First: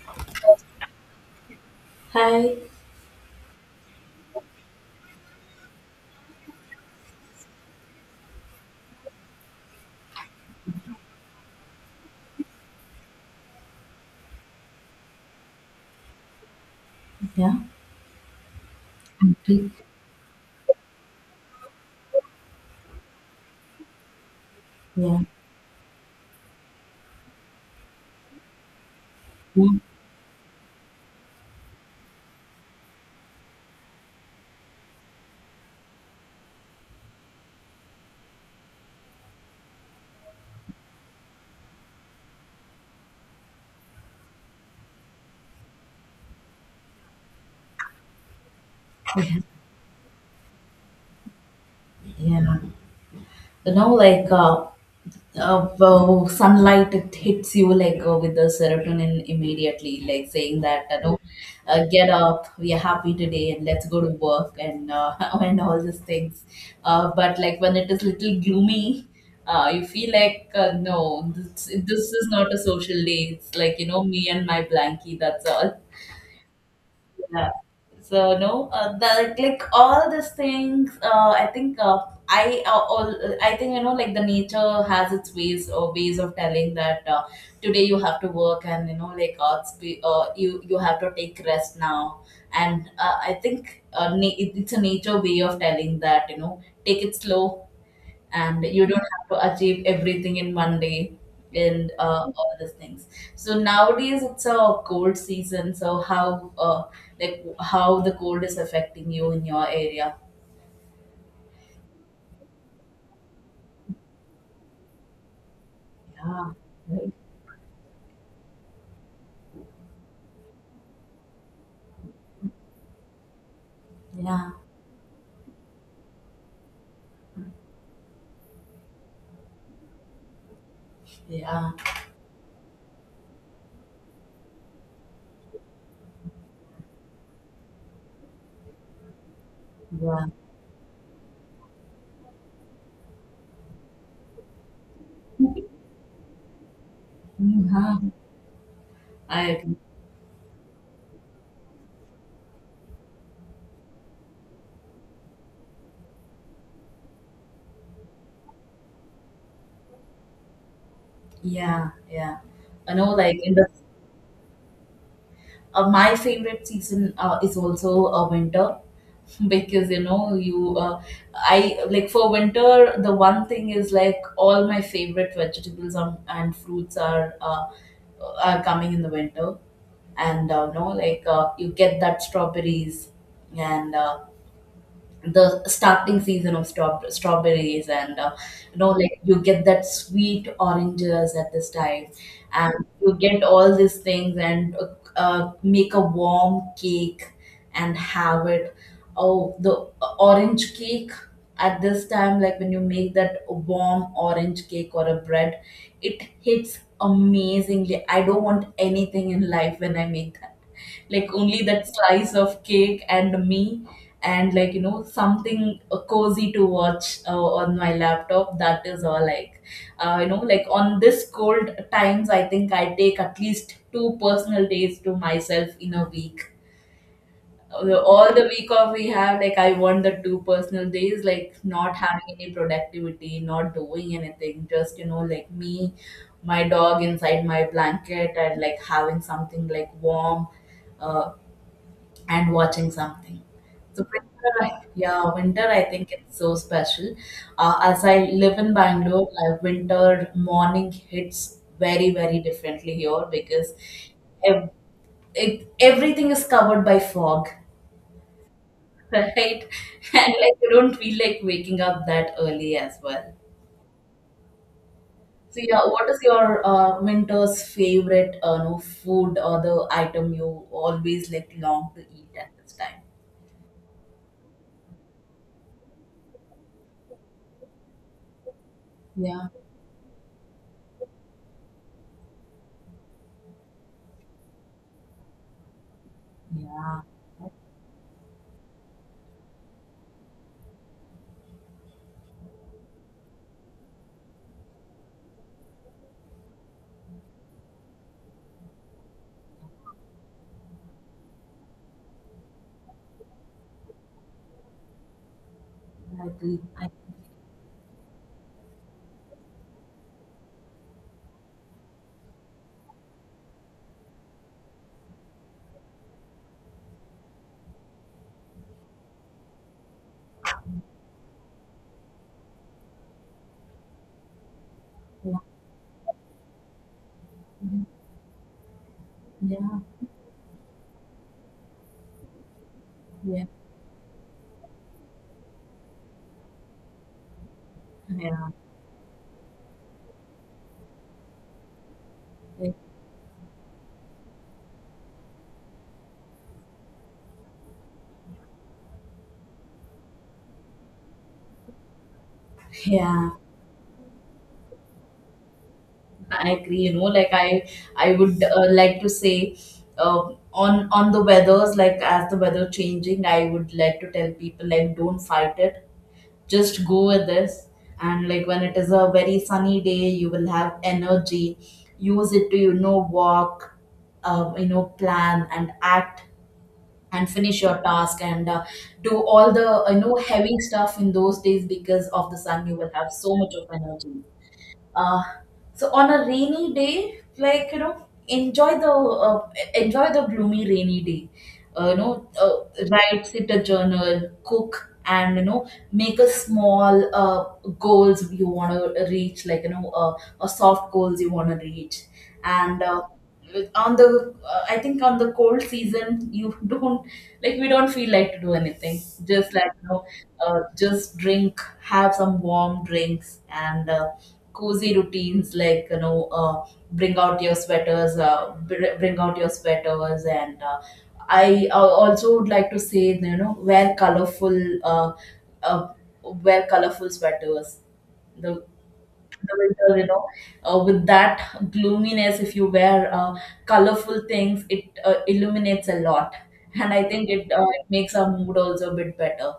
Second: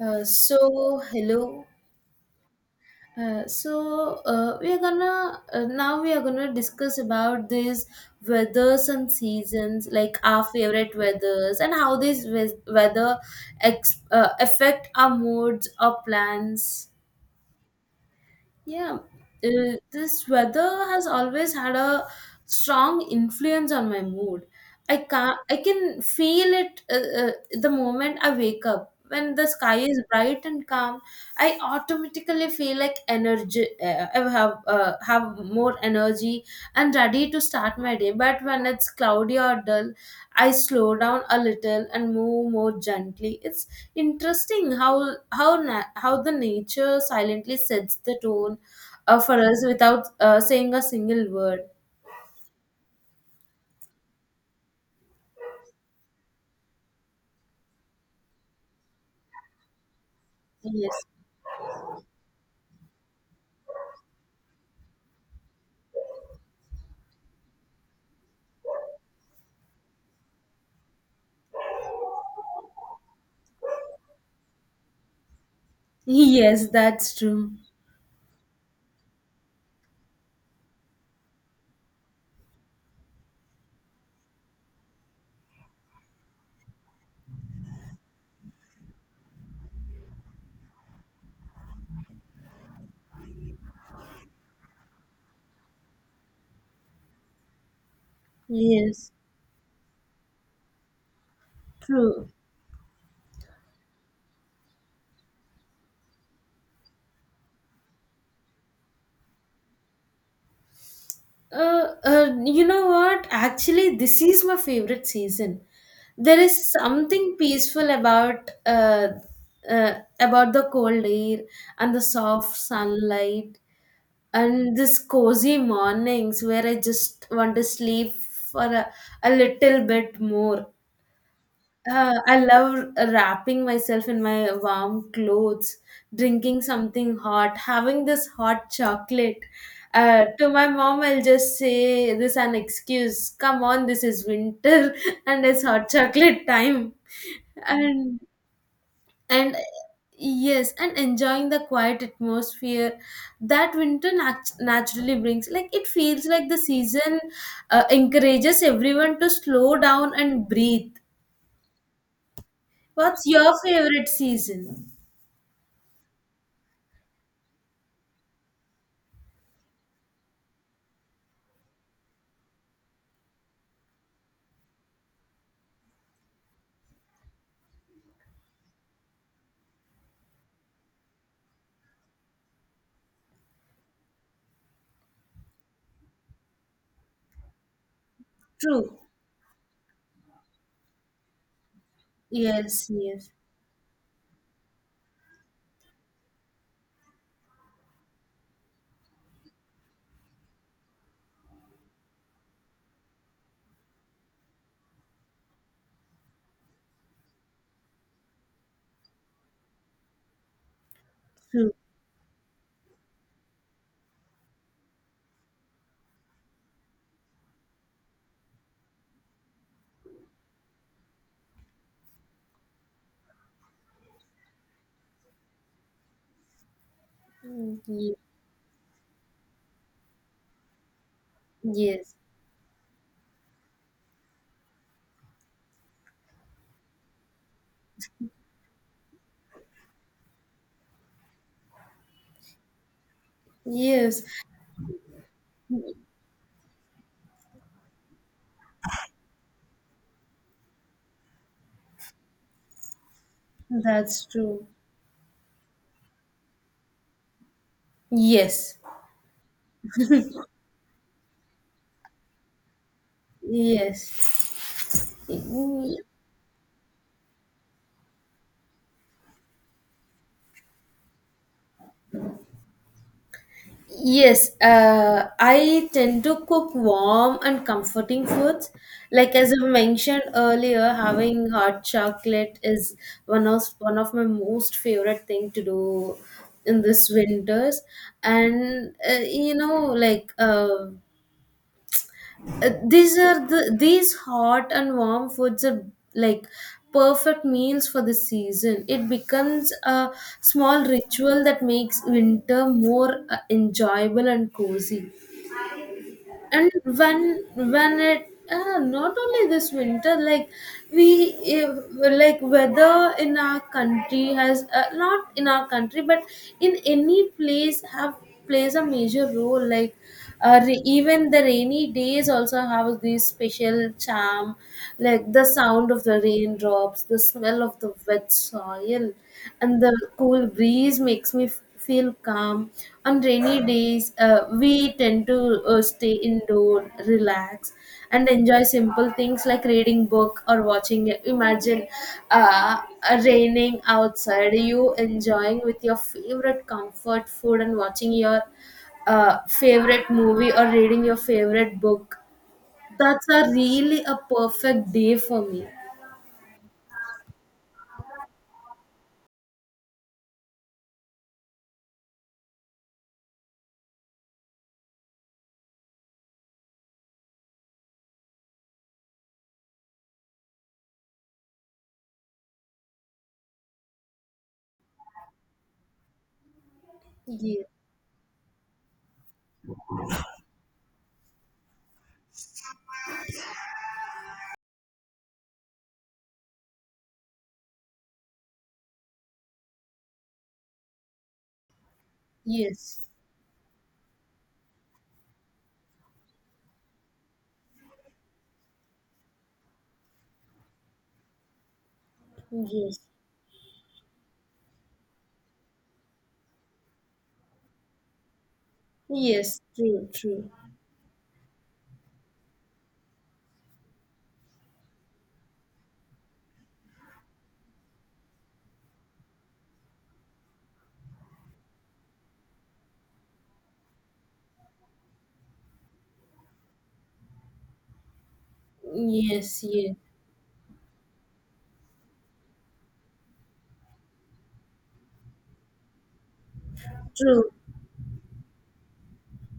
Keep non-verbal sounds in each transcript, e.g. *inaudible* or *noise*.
Hello. Hi. We are gonna now we are gonna discuss about these weathers and seasons, like our favorite weathers and how weather affect our moods or plans. Yeah, Yeah, I this weather has always had a strong influence on my mood. I Yeah. can I can feel it the moment I wake up. When the Yeah. sky is bright and calm, I automatically feel like energy. I have have more energy and ready to start my day. But when it's cloudy or dull, I slow down a little and move more gently. It's interesting how the nature silently sets the tone for us without saying a single word. Yeah. Like, well, sunlight it hits you like with the serotonin immediately, like saying that Yes. no, get up, we are happy today, and let's go to work and *laughs* and all these things. But like when it is little gloomy, you feel like no, this is not a social day. It's like me and my blankie. That's all. *laughs* Yes, that's Yeah. true. So no, the like all these things. I think I uh, all I think like the nature has its ways or ways of telling that today you have to work, and you know like you have to take rest now. And I think it's a nature way of telling that you know take it slow, and you don't Yes, have to achieve everything in one day and true. all these things. So nowadays it's a cold season, so how like how the cold is affecting you in your area? You know what? Actually, this is my favorite season. There Yeah, is right. something peaceful about uh, about the cold air and the soft sunlight Yeah, and this cozy mornings where I just want to sleep for a little bit more. yeah, I love wrapping myself in my warm clothes, drinking something hot, having this hot chocolate. yeah. To my mom, I'll just say this an excuse. Come on, this is winter, *laughs* and it's hot chocolate time. Mhm. And I and agree. yes, and enjoying the quiet atmosphere that naturally brings. Like it feels like the season encourages everyone to slow down and breathe. Yeah, yeah. I know What's like your in the favorite season? My favorite season is also winter. *laughs* Because you know you I like for winter the one thing is like all my favorite vegetables and fruits are coming in the winter, and no like you get that strawberries, and the starting season of strawberries, and you know True. like you get that sweet oranges at this time, and Yes, you yes. get all these things, and make a warm cake and have it. Oh, the orange cake at this time, like when you make that warm orange cake or a bread, it hits amazingly. I don't want anything in life when I make, like, only True. that slice of cake and me. And like, you know, something cozy to watch on my laptop, that is all. Like, you know, like on this cold times I think I take at least two personal days to myself in a week. Mm, ye-. All the week off we have, like I want the two personal days, like not Yes, having any productivity, not doing anything, just, you know, like me, my dog, inside my blanket, and like having something like warm uh and watching something. So yes, winter, yeah, winter. I think it's so special. As I live in Bangalore, winter morning hits very very differently here because that's true. ev- everything is covered by fog, Yes, *laughs* right? And like you don't feel like waking up that early as well. yes. So yeah, Mm. what is your winter's favorite, no, food or the item you always like long to eat at this time? Yes, I tend to cook warm and comforting foods. Like Yeah, as I mentioned earlier, having hot chocolate is one of my most favorite thing to do in yeah. this winters. And you know, these are these hot and warm foods are like perfect meals for the season. It becomes a small ritual that makes winter more enjoyable and cozy. I believe And I. when it, not only this winter, like we if, like weather in our country has, not in our country, but in any place have, plays a major role. Even the rainy days also have this special charm, like Yeah, the sound of the raindrops, the smell of the wet soil, yeah, and the cool breeze makes me feel calm. On yeah, rainy days, we tend to stay indoor, relax, and yeah, enjoy simple things like reading book or watching. It. Imagine eh, uh, raining outside, you enjoying with your favorite comfort food and watching your favorite movie or reading your favorite book. That's yeah. a really a perfect day for me. I agree. You know, like I would like to say, on the weathers, like as the weather changing, I would like to tell people like don't fight it. Just go with this, and like when it is a very sunny day, you will have energy. Use it to you know walk, you know plan and act and finish Yes, your task, and do all the you know heavy stuff in those days, because of the sun you will have so much of energy. uh, so on a rainy day, like you know, enjoy the gloomy rainy day, you know, write, sit a journal, cook, and you know, make a small, goals you want to reach, like you know, a soft goals you want to reach, yes, and yes, uh, on the I think on the cold season, you *laughs* don't, like we don't feel like to do anything, just yes, like you know, true, true. Just drink, have some warm drinks, and cozy routines, like you know, bring out your sweaters, bring out your sweaters, and I also would like to say, you know, wear colorful, uh, uh, wear colorful sweaters, the Yes, yes. winter, you know, with that gloominess, if you wear colorful things it illuminates a lot. And I think True. it makes our mood also a bit better.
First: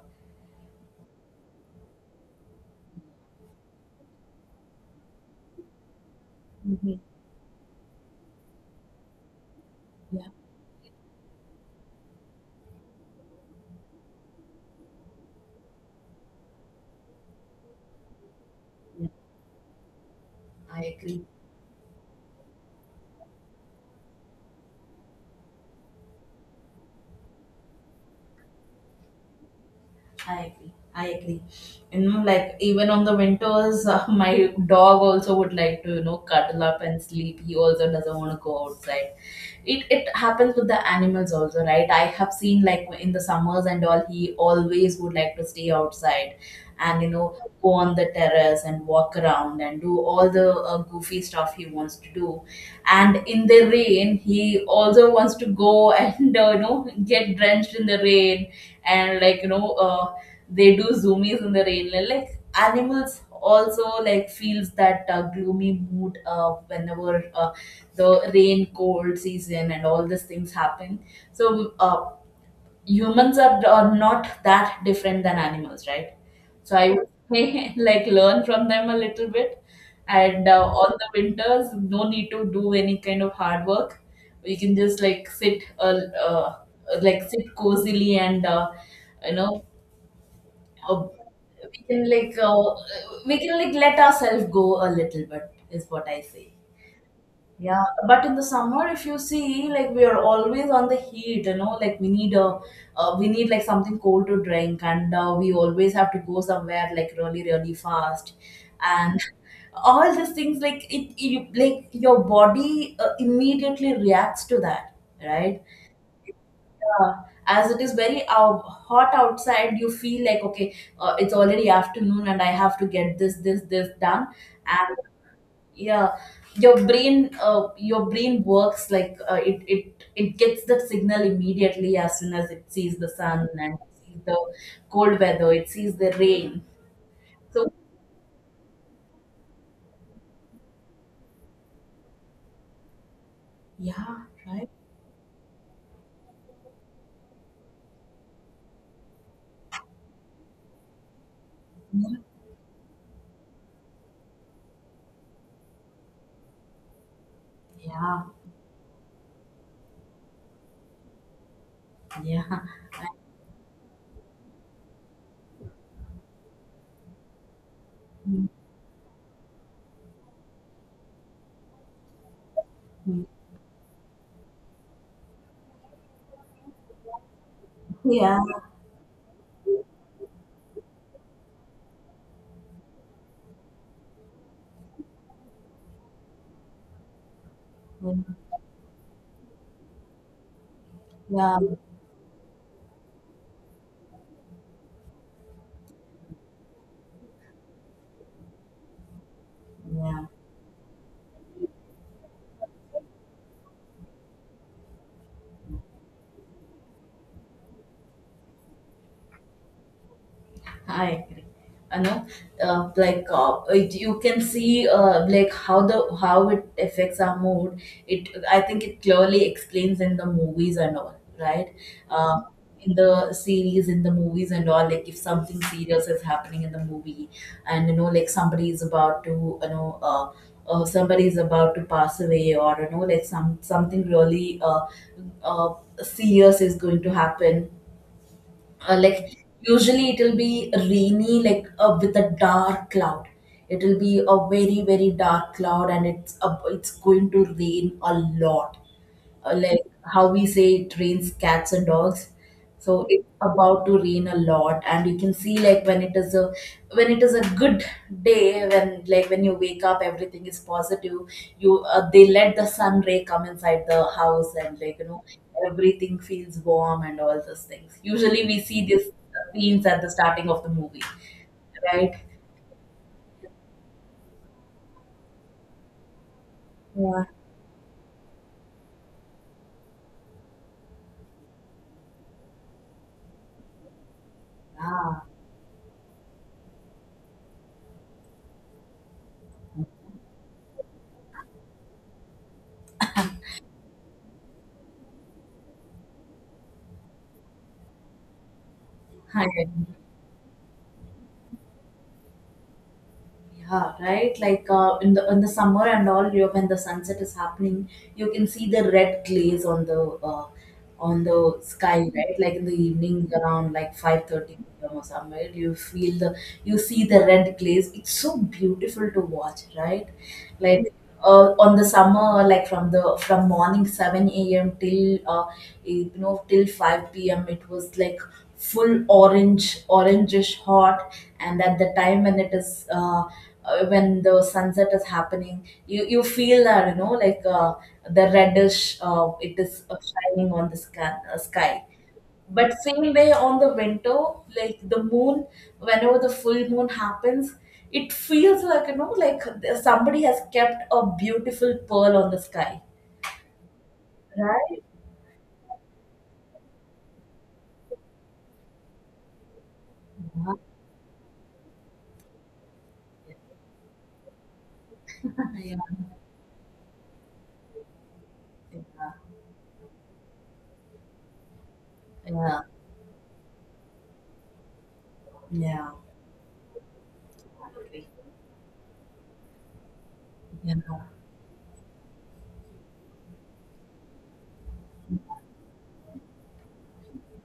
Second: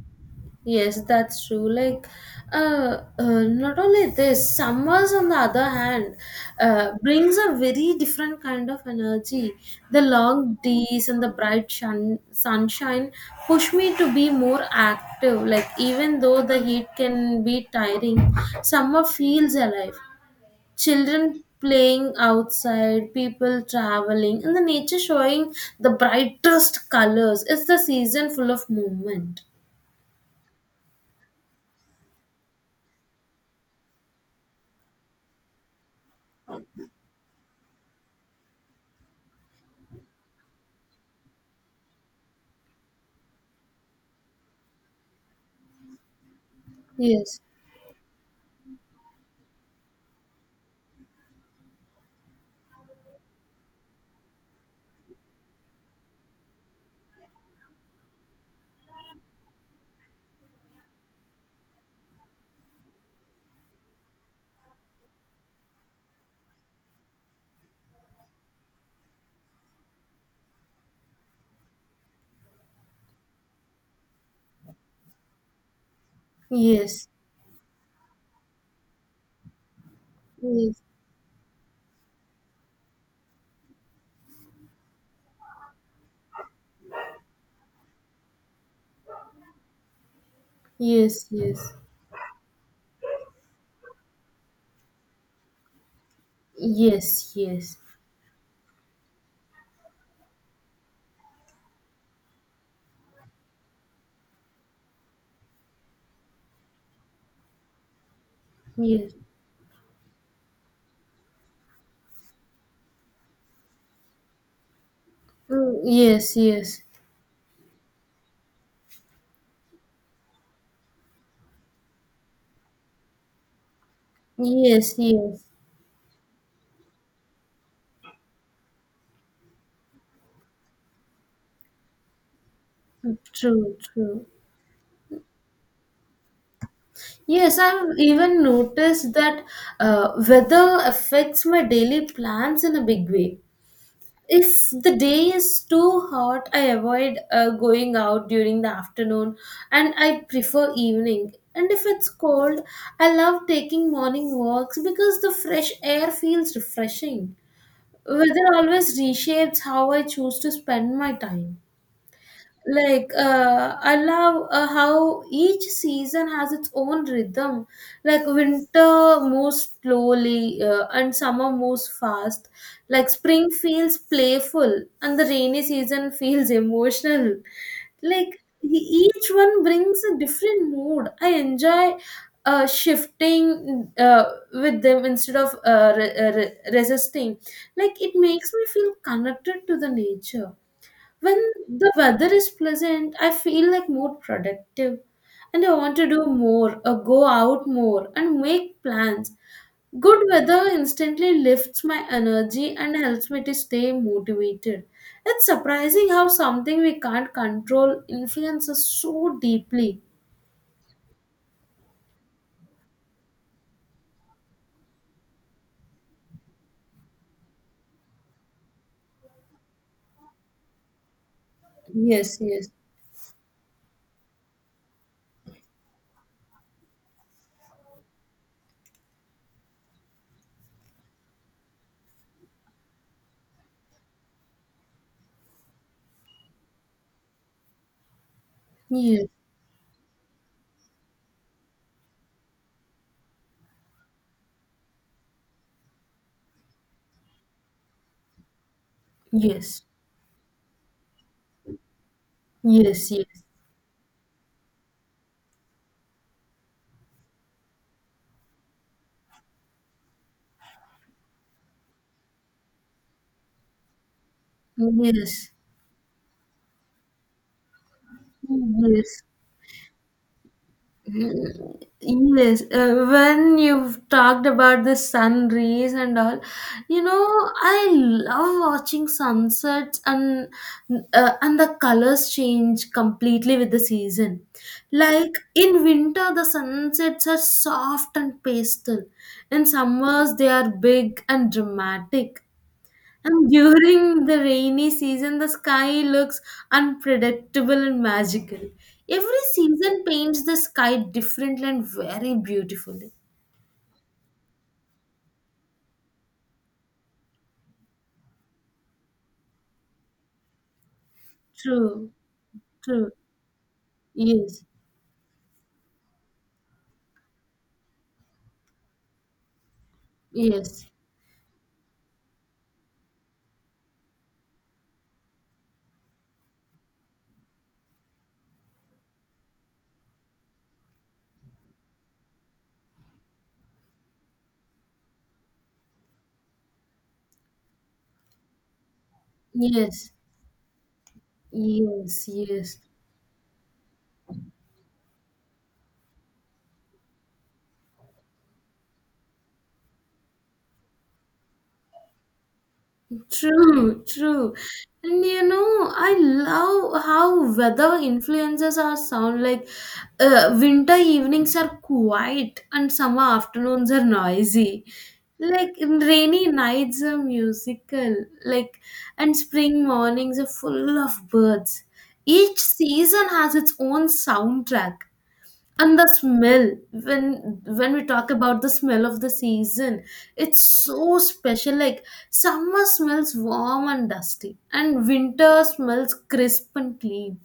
Yes, that's true. Like, not only this, summers on the other hand Hmm. brings a very different kind of energy. The Yeah, long days and the sunshine push me to be more active. Like, even though the heat can be tiring, summer yeah, feels alive. I agree. Children playing outside, people traveling, and the nature showing the brightest colors. It's the season full of movement. I agree. I agree. You know, like, even on the winters, *laughs* my dog also would like to, you know, cuddle up and sleep. He also doesn't want to go outside. It happens with the animals also, right? I have seen like in the summers and all, he always would like to stay outside, and you know, Yes. go on the terrace and walk around and do all the goofy stuff he wants to do. And in the rain, he also wants to go *laughs* and you know get drenched in the rain, and like you know, they do zoomies in the rain, like animals also like feels that gloomy mood, whenever the rain, cold season, and all these things happen. So humans are not that different than animals, right? So I would Yes, say *laughs* like learn from them a little bit, and yes, on the winters no need to do any kind of hard work. We can just like sit, uh, like sit cozily, and you know, uh, yes, we can like uh, we can like let ourselves go a little bit, is what I say. yes, yes, yes, Yeah, but in the summer if you see, like we are always on the heat, you know, like we need like something cold to drink, and we always have to go somewhere like really really fast, yes. and *laughs* all these things, like it you like your body immediately reacts to that, right? Mm, yes, yes, Yeah, as it is very hot outside, you feel like, okay, it's already afternoon and I have to get this done. yes, And yes. yeah, your brain works like, it gets that signal immediately as soon as it sees the sun, and True, sees true. the cold weather, it sees the rain. Yes, So I've even noticed that weather affects my daily plans in a big way. yeah, right. If the day is too hot, I avoid going out during the afternoon, and I prefer evening. And if it's cold, I love taking morning walks because the fresh air feels refreshing. Yeah, Weather always reshapes how I choose to spend my time. yeah, *laughs* Like I love how each season has its own rhythm. Like mm, winter moves slowly and summer moves fast, like mm. spring feels playful, and the rainy season *laughs* feels emotional. Yeah, Each one brings a different mood I enjoy shifting with them instead of resisting. Like it makes me feel connected to the nature. When yeah, the weather is pleasant, I feel like more productive, and I want to do more or go out more and make plans. yeah. Good weather instantly lifts my energy and helps me to stay motivated. It's surprising how something we can't control influences so deeply. I agree. You know, like you can see like how it affects our mood. It I think it clearly explains in the movies and all, right? Yes, Uh, yes, in the series, in the movies and all, like if something serious is happening in the movie, and you know, like somebody is about to, you know, somebody is about to pass away, or you know, like something really uh, serious is going to happen, yes, like usually it will be rainy, like with a dark cloud. It will be a very very dark cloud, and it's going to rain a lot. Like yes, how we say, it rains cats and dogs. So yes, it's about to rain a lot, and you can see, like when it is a good day, when like when you wake up, everything is positive, you they let the sun ray come inside the house, and yes, like you know, yes, everything feels warm, and all those things usually we see these yes. scenes at the starting of the movie, right? Yes, when you've talked about the sun rays and all, you Yeah. know, I love watching sunsets and the colors change completely with the season. Ah, Like in winter, the sunsets are soft and pastel. In summers, they are big and dramatic. And during the rainy season, the sky looks unpredictable and magical. Every hi. season paints the sky differently and very beautifully. Yeah, right. Like in the summer and all, you when the sunset is happening, you can see the red glaze on the sky, True, right? Like in the true. evening around like 5:30 Yes, or somewhere, you feel the you see the red glaze. It's so beautiful to watch, right? yes, Like on the summer, like from morning 7 a.m. till you know, till 5 p.m. it was like full orange, orangish hot, and at the time when the sunset is happening, you feel that you know like the reddish, it is yes, shining on the sky. yes, But yes. same way on the winter, like the moon, whenever the full moon happens, it feels like, you know, like somebody has kept a beautiful pearl on the sky. True, true. Right? And you know, I love how weather influences our sound. Like, winter evenings are quiet and summer afternoons are noisy. Yeah, yeah, Like, in rainy nights are musical. Like, and spring mornings are full of birds. yeah, Each season has its own soundtrack, yeah. and the smell, when we Absolutely. talk about the smell of the season, it's Yeah, so special. Like summer smells warm and dusty, and winter smells crisp and clean,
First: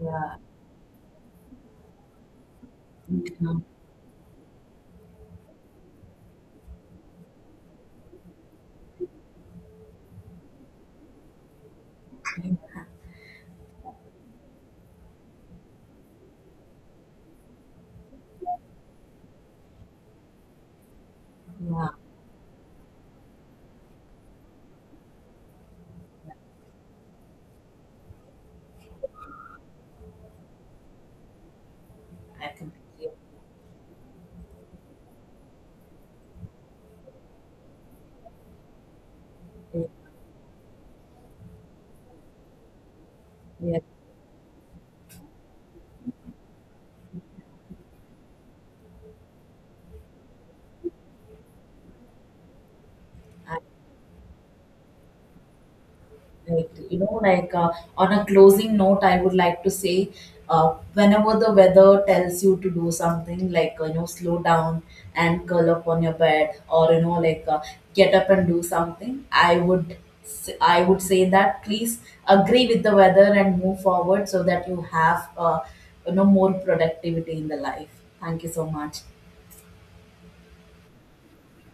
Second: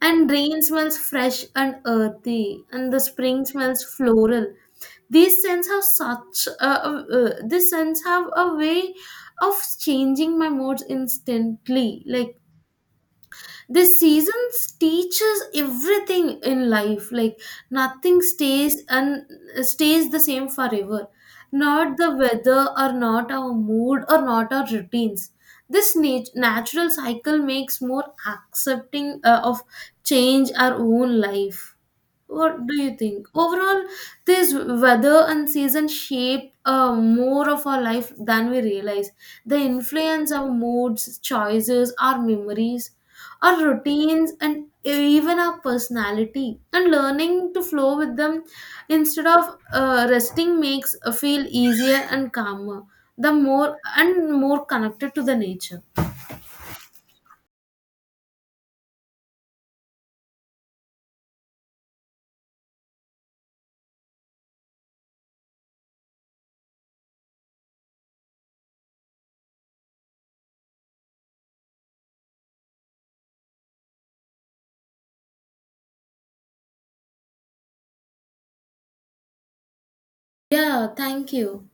yeah, and yeah, rain smells fresh and earthy, and the spring smells floral. These scents have a way of changing my moods instantly. Like the seasons teaches everything in life, like nothing stays the same forever, yeah. not the weather or not our mood or not our routines. Natural cycle makes more accepting of change our own life. I What do you completely think? Overall, this weather and season shape more of our life than we realize. They agree. influence our moods, choices, our memories, our Yeah. Yeah. routines, and even our personality. And learning to flow with them instead of resting makes feel easier and calmer. The more and more connected to the nature. Right. You know, like, on a closing note, I would like to say, whenever the weather tells you to do something, like you know, slow down and curl up on your bed, or you know, like get up and do something, I would say that please agree with the weather and move forward so that you have, you know, more productivity in the life. Thank you so much. Yeah, thank you.